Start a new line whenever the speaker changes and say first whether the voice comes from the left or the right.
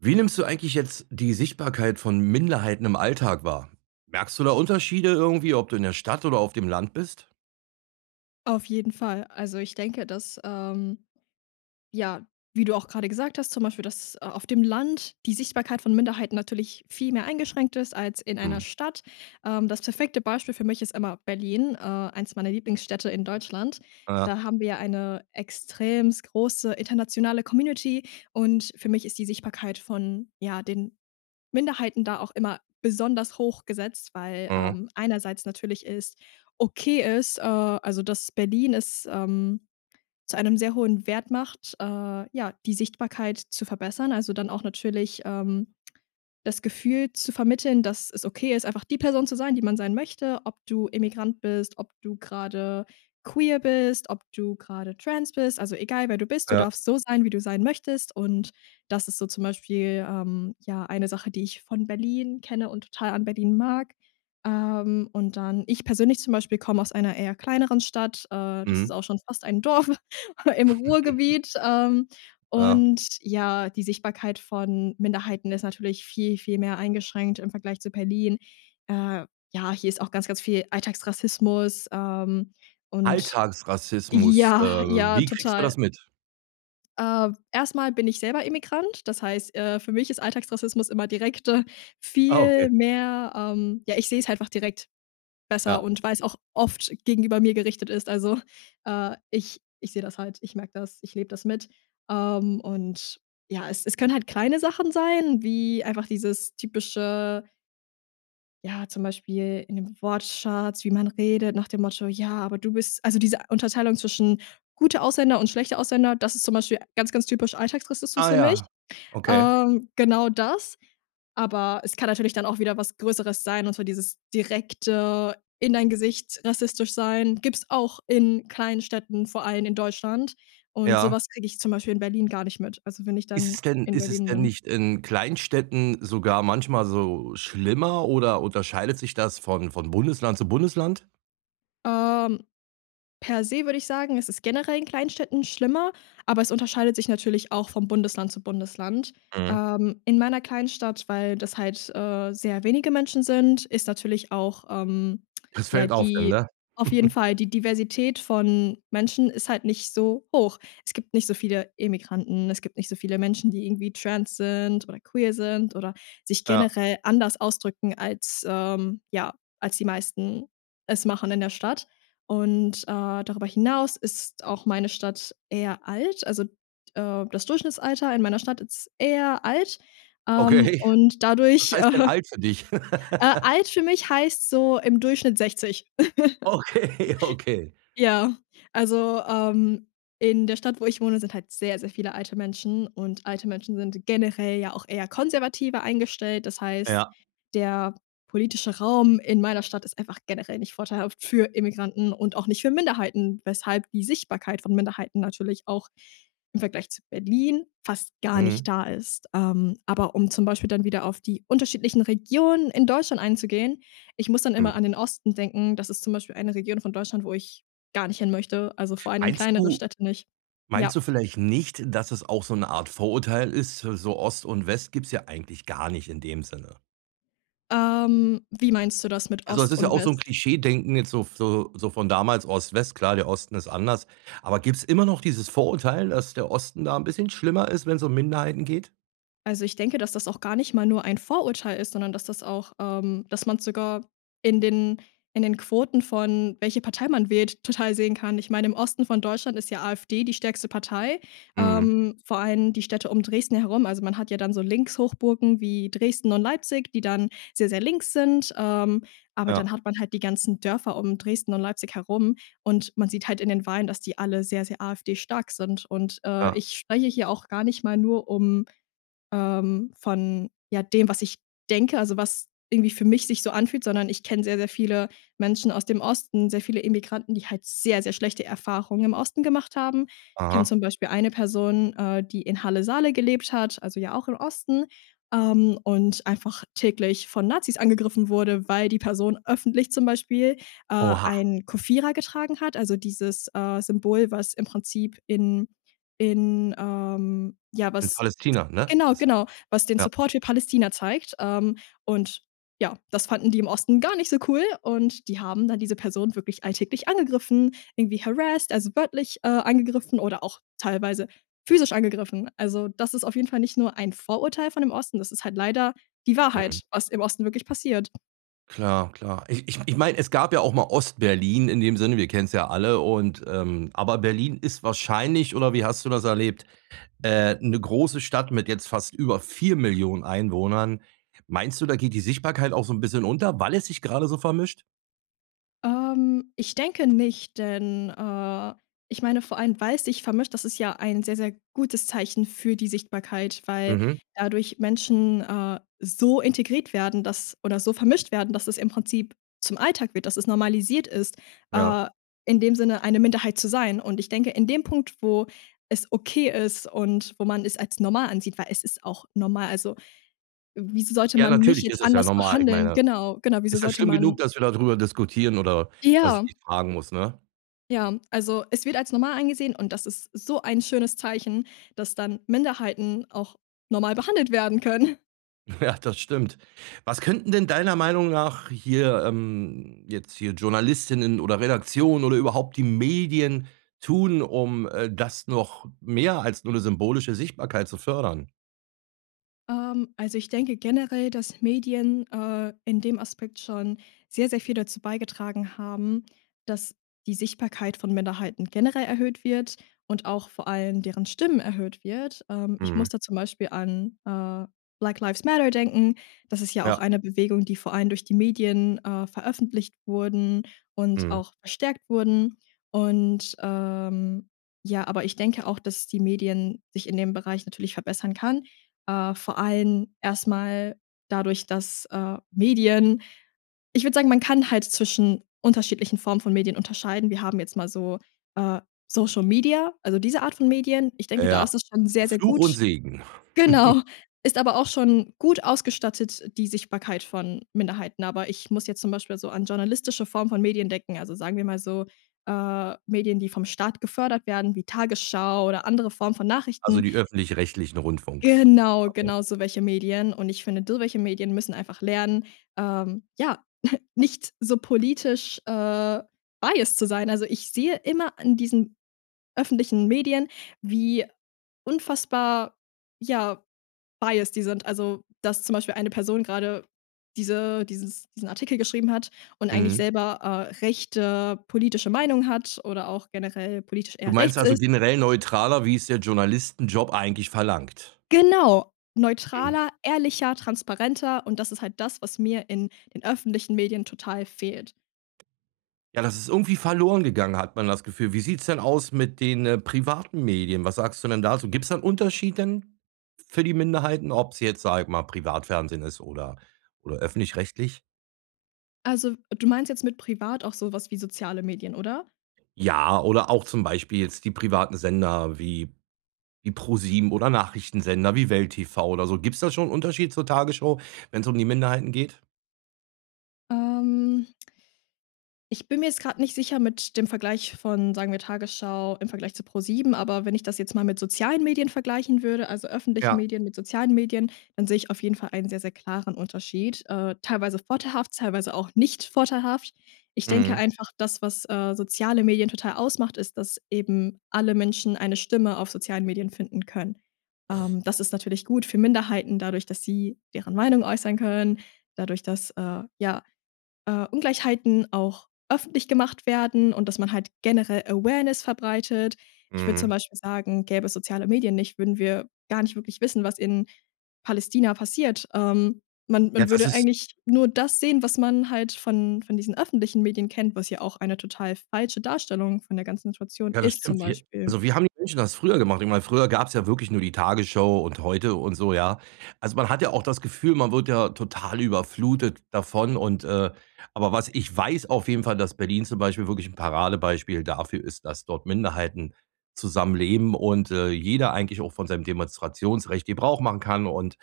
right: Wie nimmst du eigentlich jetzt die Sichtbarkeit von Minderheiten im Alltag wahr? Merkst du da Unterschiede, irgendwie, ob du in der Stadt oder auf dem Land bist?
left: Auf jeden Fall. Also, ich denke, dass, ähm ja, wie du auch grade gesagt hast, zum Beispiel, dass, äh, auf dem Land die Sichtbarkeit von Minderheiten natürlich viel mehr eingeschränkt ist, als in einer
right: Mhm.
left: Stadt. Ähm, das perfekte Beispiel für mich ist immer Berlin, äh, eins meiner Lieblingsstädte in Deutschland.
right: Ja.
left: Da haben wir ja eine extrem große, internationale Community und für mich ist die Sichtbarkeit von, ja, den Minderheiten da auch immer besonders hoch gesetzt, weil,
right: Mhm.
left: ähm, einerseits natürlich ist okay ist, äh also, dass Berlin ist, ähm, zu einem sehr hohen Wert macht, äh, ja, die Sichtbarkeit zu verbessern. Also, dann auch natürlich, ähm, das Gefühl zu vermitteln, dass es okay ist, einfach die Person zu sein, die man sein möchte, ob du Immigrant bist, ob du grade queer bist, ob du grade trans bist. Also, egal, wer du bist, du
right: Ja.
left: darfst so sein, wie du sein möchtest und das ist so zum Beispiel, ähm, ja eine Sache, die ich von Berlin kenne und total an Berlin mag. Ähm, und dann ich persönlich zum Beispiel komme aus einer eher kleineren Stadt, äh, das ist
right: Mhm.
left: auch schon fast ein Dorf, aber im Ruhrgebiet, ähm,
right: Ja.
left: und, ja, die Sichtbarkeit von Minderheiten ist natürlich viel, viel mehr eingeschränkt im Vergleich zu Berlin. Äh, ja, hier ist auch ganz, ganz viel Alltagsrassismus, ähm, und
right: Alltagsrassismus, äh,
left: ja, ja,
right: wie kriegst du das
left: total.
right: mit?
left: Äh. Erst mal bin ich selber Immigrant, das heißt, äh, für mich ist Alltagsrassismus immer direkt, äh,
right: Ah, okay.
left: viel mehr, ähm ja, ich sehe es einfach direkt besser
right: Ja.
left: und weil es auch oft gegenüber mir gerichtet ist. Also, äh, ich ich sehe das halt, ich merke das, ich lebe das mit. Ähm, und, ja, es es können halt kleine Sachen sein, wie einfach dieses typische ja, zum Beispiel in den Wortschatz, wie man redet nach dem Motto: „Ja, aber du bist "also, diese Unterteilung zwischen gute Ausländer und schlechte Ausländer, das ist zum Beispiel ganz, ganz typisch alltagsrassistisch
right: Ah
left: für mich.
right: ja, okay.
left: Ähm, genau das. Aber es kann natürlich dann auch wieder was Größeres sein und zwar dieses direkte in dein Gesicht rassistisch sein, gibt es auch in kleinen Städten, vor allem in Deutschland. Und so
right: Ja.
left: was kriege ich zum Beispiel in Berlin gar nicht mit, also, wenn ich
right: Ist
left: dann
right: es denn
left: in
right: ist es
left: Berlin
right: denn
left: bin.
right: nicht in Kleinstädten sogar manchmal so schlimmer oder unterscheidet sich das von von Bundesland zu Bundesland?
left: Ähm. Per se würde ich sagen, es ist generell in Kleinstädten schlimmer, aber es unterscheidet sich natürlich auch vom Bundesland zu Bundesland.
right: Mhm.
left: Ähm, in meiner kleinen Stadt, weil das halt, äh, sehr wenige Menschen sind, ist natürlich auch, ähm
right: Es
left: ja,
right: fällt auf dann,
left: die
right: ne?
left: auf jeden Fall, die Diversität von Menschen ist halt nicht so hoch. Es gibt nicht so viele Immigranten, es gibt nicht so viele Menschen, die irgendwie trans sind oder queer sind oder sich
right: Ja.
left: generell anders ausdrücken als, ähm ja, als die meisten es machen in der Stadt. Und, äh, darüber hinaus ist auch meine Stadt eher alt. Also, äh, das Durchschnittsalter in meiner Stadt ist eher alt, ähm,
right: Okay.
left: und
right: Was
left: dadurch
right: heißt denn
left: äh,
right: alt für dich?
left: alt für mich heißt so im Durchschnitt 60.
right: Okay, okay.
left: Ja, also, ähm, in der Stadt, wo ich wohne, sind halt sehr, sehr viele alte Menschen und alte Menschen sind generell ja auch eher konservativer eingestellt. Das heißt,
right: Ja.
left: der politische Raum in meiner Stadt ist einfach generell nicht vorteilhaft für Immigranten und auch nicht für Minderheiten, weshalb die Sichtbarkeit von Minderheiten natürlich auch im Vergleich zu Berlin fast gar nicht
right: Mhm.
left: da ist. Ähm, aber um zum Beispiel dann wieder auf die unterschiedlichen Regionen in Deutschland einzugehen, ich muss dann immer
right: Hm.
left: an den Osten denken. Das ist zum Beispiel eine Region von Deutschland, wo ich gar nicht hinmöchte. Also, vor allem in
right: Meinst
left: kleinere
right: du
left: Städte nicht. Ja.
right: meinst du vielleicht nicht, dass es auch so 'ne Art Vorurteil ist? So Ost und West gibt es ja eigentlich gar nicht in dem Sinne.
left: Ähm, wie meinst du das mit
right: Also, es
left: Ost
right: ist ja
left: und
right: auch so 'n
left: West?
right: Klischeedenken jetzt so so so von damals Ost-West, klar, der Osten ist anders. Aber gibt's immer noch dieses Vorurteil, dass der Osten da 'n bisschen schlimmer ist, wenn's um Minderheiten geht?
left: Also, ich denke, dass das auch gar nicht mal nur ein Vorurteil ist, sondern dass das auch ähm, dass man sogar in den in den Quoten von, welche Partei man wählt, total sehen kann. Ich meine, im Osten von Deutschland ist ja AfD die stärkste Partei,
right: Mhm.
left: ähm, vor allem die Städte um Dresden herum. Also, man hat ja dann so Linkshochburgen wie Dresden und Leipzig, die dann sehr, sehr links sind, ähm, aber dann
right: Ja.
left: hat man halt die ganzen Dörfer um Dresden und Leipzig herum und man sieht halt in den Wahlen, dass die alle sehr, sehr AfD-stark sind. Und, äh,
right: Ja.
left: ich spreche hier auch gar nicht mal nur um ähm, von, ja, dem, was ich denke, also, was irgendwie für mich sich so anfühlt, sondern ich kenne sehr, sehr viele Menschen aus dem Osten, sehr viele Immigranten, die halt sehr, sehr schlechte Erfahrungen im Osten gemacht haben. Kenne
right: Aha.
left: zum Beispiel eine Person, äh, die in Halle-Saale gelebt hat, also, ja auch im Osten, ähm, und einfach täglich von Nazis angegriffen wurde, weil die Person öffentlich zum Beispiel, äh,
right: Oha.
left: ein Kufira getragen hat. Also, dieses, äh, Symbol, was im Prinzip in in, ähm, ja,
right: In
left: was
right: Palästina, ne?
left: genau,
right: Also,
left: genau, was den
right: ja.
left: Support für Palästina zeigt, ähm, und ja, das fanden die im Osten gar nicht so cool und die haben dann diese Person wirklich alltäglich angegriffen, irgendwie harassed, also, wörtlich, äh, angegriffen oder auch teilweise physisch angegriffen. Also, das ist auf jeden Fall nicht nur ein Vorurteil von dem Osten, das ist halt leider die
right: Mhm.
left: Wahrheit, was im Osten wirklich passiert.
right: Klar, klar. Ich ich ich meine, es gab ja auch mal Ostberlin in dem Sinne, wir kennen's ja alle und ähm, aber Berlin ist wahrscheinlich, oder wie hast du das erlebt, äh 'ne große Stadt mit jetzt fast über 4.000.000 Einwohnern. Meinst du, da geht die Sichtbarkeit auch so 'n bisschen unter, weil es sich grade so vermischt?
left: Ähm, ich denke nicht, denn äh, ich meine vor allem, weil's sich vermischt, das ist ja ein sehr, sehr gutes Zeichen für die Sichtbarkeit, weil
right: Mhm.
left: dadurch Menschen, äh, so integriert werden, dass oder so vermischt werden, dass es im Prinzip zum Alltag wird, dass es normalisiert ist,
right: Ja.
left: äh, in dem Sinne eine Minderheit zu sein. Und ich denke, in dem Punkt, wo es okay ist und wo man es als normal ansieht, weil es ist auch normal. Also, wieso sollte
right: Ja,
left: man mich
right: natürlich
left: jetzt
right: ist es ja
left: anders
right: normal. Ich
left: behandeln?
right: meine,
left: Genau, genau. Wieso
right: ist ja
left: sollte
right: schlimm genug,
left: man
right: dass wir da drüber diskutieren oder dass ich
left: Ja.
right: dich fragen muss, ne?
left: Ja, also es wird als normal angesehen und das ist so ein schönes Zeichen, dass dann Minderheiten auch normal behandelt werden können.
right: Ja, das stimmt. Was könnten denn deiner Meinung nach hier ähm, jetzt hier Journalistinnen oder Redaktionen oder überhaupt die Medien tun, um, äh, das noch mehr als nur 'ne symbolische Sichtbarkeit zu fördern?
left: Ähm, also, ich denke generell, dass Medien, äh, in dem Aspekt schon sehr, sehr viel dazu beigetragen haben, dass die Sichtbarkeit von Minderheiten generell erhöht wird und auch vor allem deren Stimmen erhöht wird. Ähm, ich muss
right: Mhm.
left: da zum Beispiel an, äh, Black Lives Matter denken. Das ist ja auch
right: Ja.
left: eine Bewegung, die vor allem durch die Medien, äh, veröffentlicht wurden und
right: Mhm.
left: auch verstärkt wurden. Und, ähm, ja aber ich denke auch, dass die Medien sich in dem Bereich natürlich verbessern kann, äh, vor allem erstmal dadurch, dass, äh, Medien ich würde sagen, man kann halt zwischen unterschiedlichen Formen von Medien unterscheiden. Wir haben jetzt mal so, äh, Social Media, also, diese Art von Medien. Ich denke, da
right: Ja,
left: ist das schon sehr, sehr
right: Fluch und
left: gut.
right: Segen.
left: Genau, ist aber auch schon gut ausgestattet, die Sichtbarkeit von Minderheiten. Aber ich muss jetzt zum Beispiel so an journalistische Form von Medien denken. Also, sagen wir mal so, äh, Medien, die vom Staat gefördert werden wie Tagesschau oder andere Form von
right: Also,
left: Nachrichten.
right: die öffentlich rechtlichen Rundfunks
left: Genau,
right: okay.
left: genau so welche Medien. Und ich finde so welche Medien müssen einfach lernen, ähm, ja, nicht so politisch, äh, biased zu sein. Also, ich sehe immer in diesen öffentlichen Medien, wie unfassbar, ja, biased die sind. Also, dass zum Beispiel eine Person grade diese dieses diesen Artikel geschrieben hat und eigentlich
right: Mhm.
left: selber, äh, rechte politische Meinung hat oder auch generell politisch
right: Du
left: eher
right: meinst,
left: rechts
right: also,
left: ist.
right: generell neutraler, wie es der Journalistenjob eigentlich verlangt?
left: Genau,
right: Mhm.
left: neutraler, ehrlicher, transparenter und das ist halt das, was mir in den öffentlichen Medien total fehlt.
right: Ja, das ist irgendwie verloren gegangen, hat man das Gefühl. Wie sieht's denn aus mit den, äh, privaten Medien? Was sagst du denn da so? Gibt es da 'n Unterschied denn f für die Minderheiten, ob's jetzt, sage ich mal, Privatfernsehen ist oder oder öffentlich rechtlich?
left: Also, du meinst jetzt mit privat auch so was wie soziale Medien, oder?
right: Ja, oder auch zum Beispiel jetzt die privaten Sender wie wie ProSieben oder Nachrichtensender wie Welt TV oder so. Gibt's da schon 'n Unterschied zur Tagesschau, wenn's um die Minderheiten geht?
left: Ähm ich bin mir jetzt grade nicht sicher mit dem Vergleich von, sagen wir, Tagesschau im Vergleich zu ProSieben, aber wenn ich das jetzt mal mit sozialen Medien vergleichen würde, also, öffentlichen
right: Ja.
left: Medien mit sozialen Medien, dann sehe ich auf jeden Fall einen sehr, sehr klaren Unterschied. Äh, teilweise vorteilhaft, teilweise auch nicht vorteilhaft. Ich denke
right: Mhm.
left: einfach, das, was, äh, soziale Medien total ausmacht, ist, dass eben alle Menschen eine Stimme auf sozialen Medien finden können. Ähm, das ist natürlich gut für Minderheiten dadurch, dass sie deren Meinung äußern können, dadurch, dass, äh, ja, äh, Ungleichheiten auch öffentlich gemacht werden und dass man halt generell Awareness verbreitet. Ich würde zum
right: Mhm.
left: Beispiel sagen, gäbe es soziale Medien nicht, würden wir gar nicht wirklich wissen, was in Palästina passiert. Ähm, man
right: Ja,
left: man
right: das
left: würde
right: ist
left: eigentlich nur das sehen, was man halt von von diesen öffentlichen Medien kennt, was ja auch eine total falsche Darstellung von der ganzen Situation
right: Ja, das
left: ist, zum
right: stimmt wir
left: Beispiel.
right: also, wie haben die Menschen das früher gemacht? Ich meine, früher gab es ja wirklich nur die Tagesschau und heute und so, ja? Also, man hat ja auch das Gefühl, man wird ja total überflutet davon und ,äh aber was ich weiß auf jeden Fall, dass Berlin zum Beispiel wirklich 'n Paradebeispiel dafür ist, dass dort Minderheiten zusammenleben und, äh, jeder eigentlich auch von seinem Demonstrationsrecht Gebrauch machen kann und,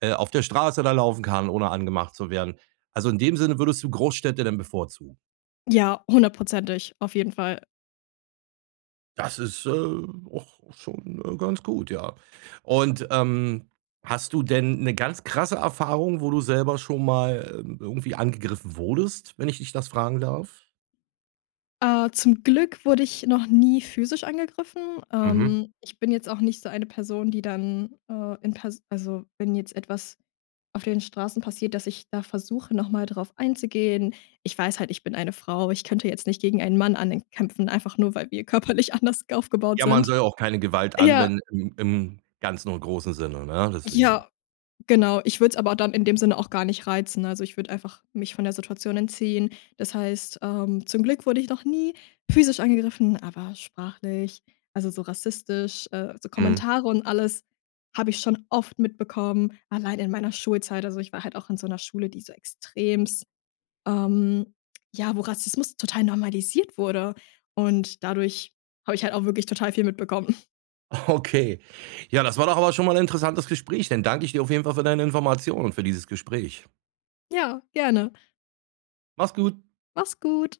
right: äh, auf der Straße da laufen kann, ohne angemacht zu werden. Also, in dem Sinne würdest du Großstädte denn bevorzugen.
left: Ja, hundertprozentig, auf jeden Fall.
right: Das ist, äh, auch schon, äh, ganz gut, ja. Und, ähm, hast du denn 'ne ganz krasse Erfahrung, wo du selber schon mal, äh, irgendwie angegriffen wurdest, wenn ich dich das fragen darf?
left: Äh. Zum Glück wurde ich noch nie physisch angegriffen.
right: Mhm.
left: Ähm. Ich bin jetzt auch nicht so eine Person, die dann, ähm, in pers also, wenn jetzt etwas auf den Straßen passiert, dass ich da versuche, noch mal drauf einzugehen. Ich weiß halt, ich bin eine Frau. Ich könnte jetzt nicht gegen einen Mann ankämpfen, einfach nur, weil wir körperlich anders aufgebaut
right: Ja, man
left: sind.
right: soll auch keine Gewalt
left: Ja.
right: anwenden im im ganzen und großen Sinne, ne, deswegen.
left: Ja, genau. Ich würde es aber dann in dem Sinne auch gar nicht reizen, ne? Also, ich würde einfach mich von der Situation entziehen. Das heißt, ähm, zum Glück wurde ich noch nie physisch angegriffen, aber sprachlich, also, so rassistisch, äh, so
right: Mhm.
left: Kommentare und alles habe ich schon oft mitbekommen, allein in meiner Schulzeit. Also, ich war halt auch in so 'ner Schule, die so extremst ähm, ja, wo Rassismus total normalisiert wurde. Und dadurch hab ich halt auch wirklich total viel mitbekommen.
right: Okay. Ja, das war doch aber schon mal 'n interessantes Gespräch, dann dank ich dir auf jeden Fall für deine Informationen, für dieses Gespräch.
left: Ja, gerne.
right: Mach's gut.
left: Mach's gut.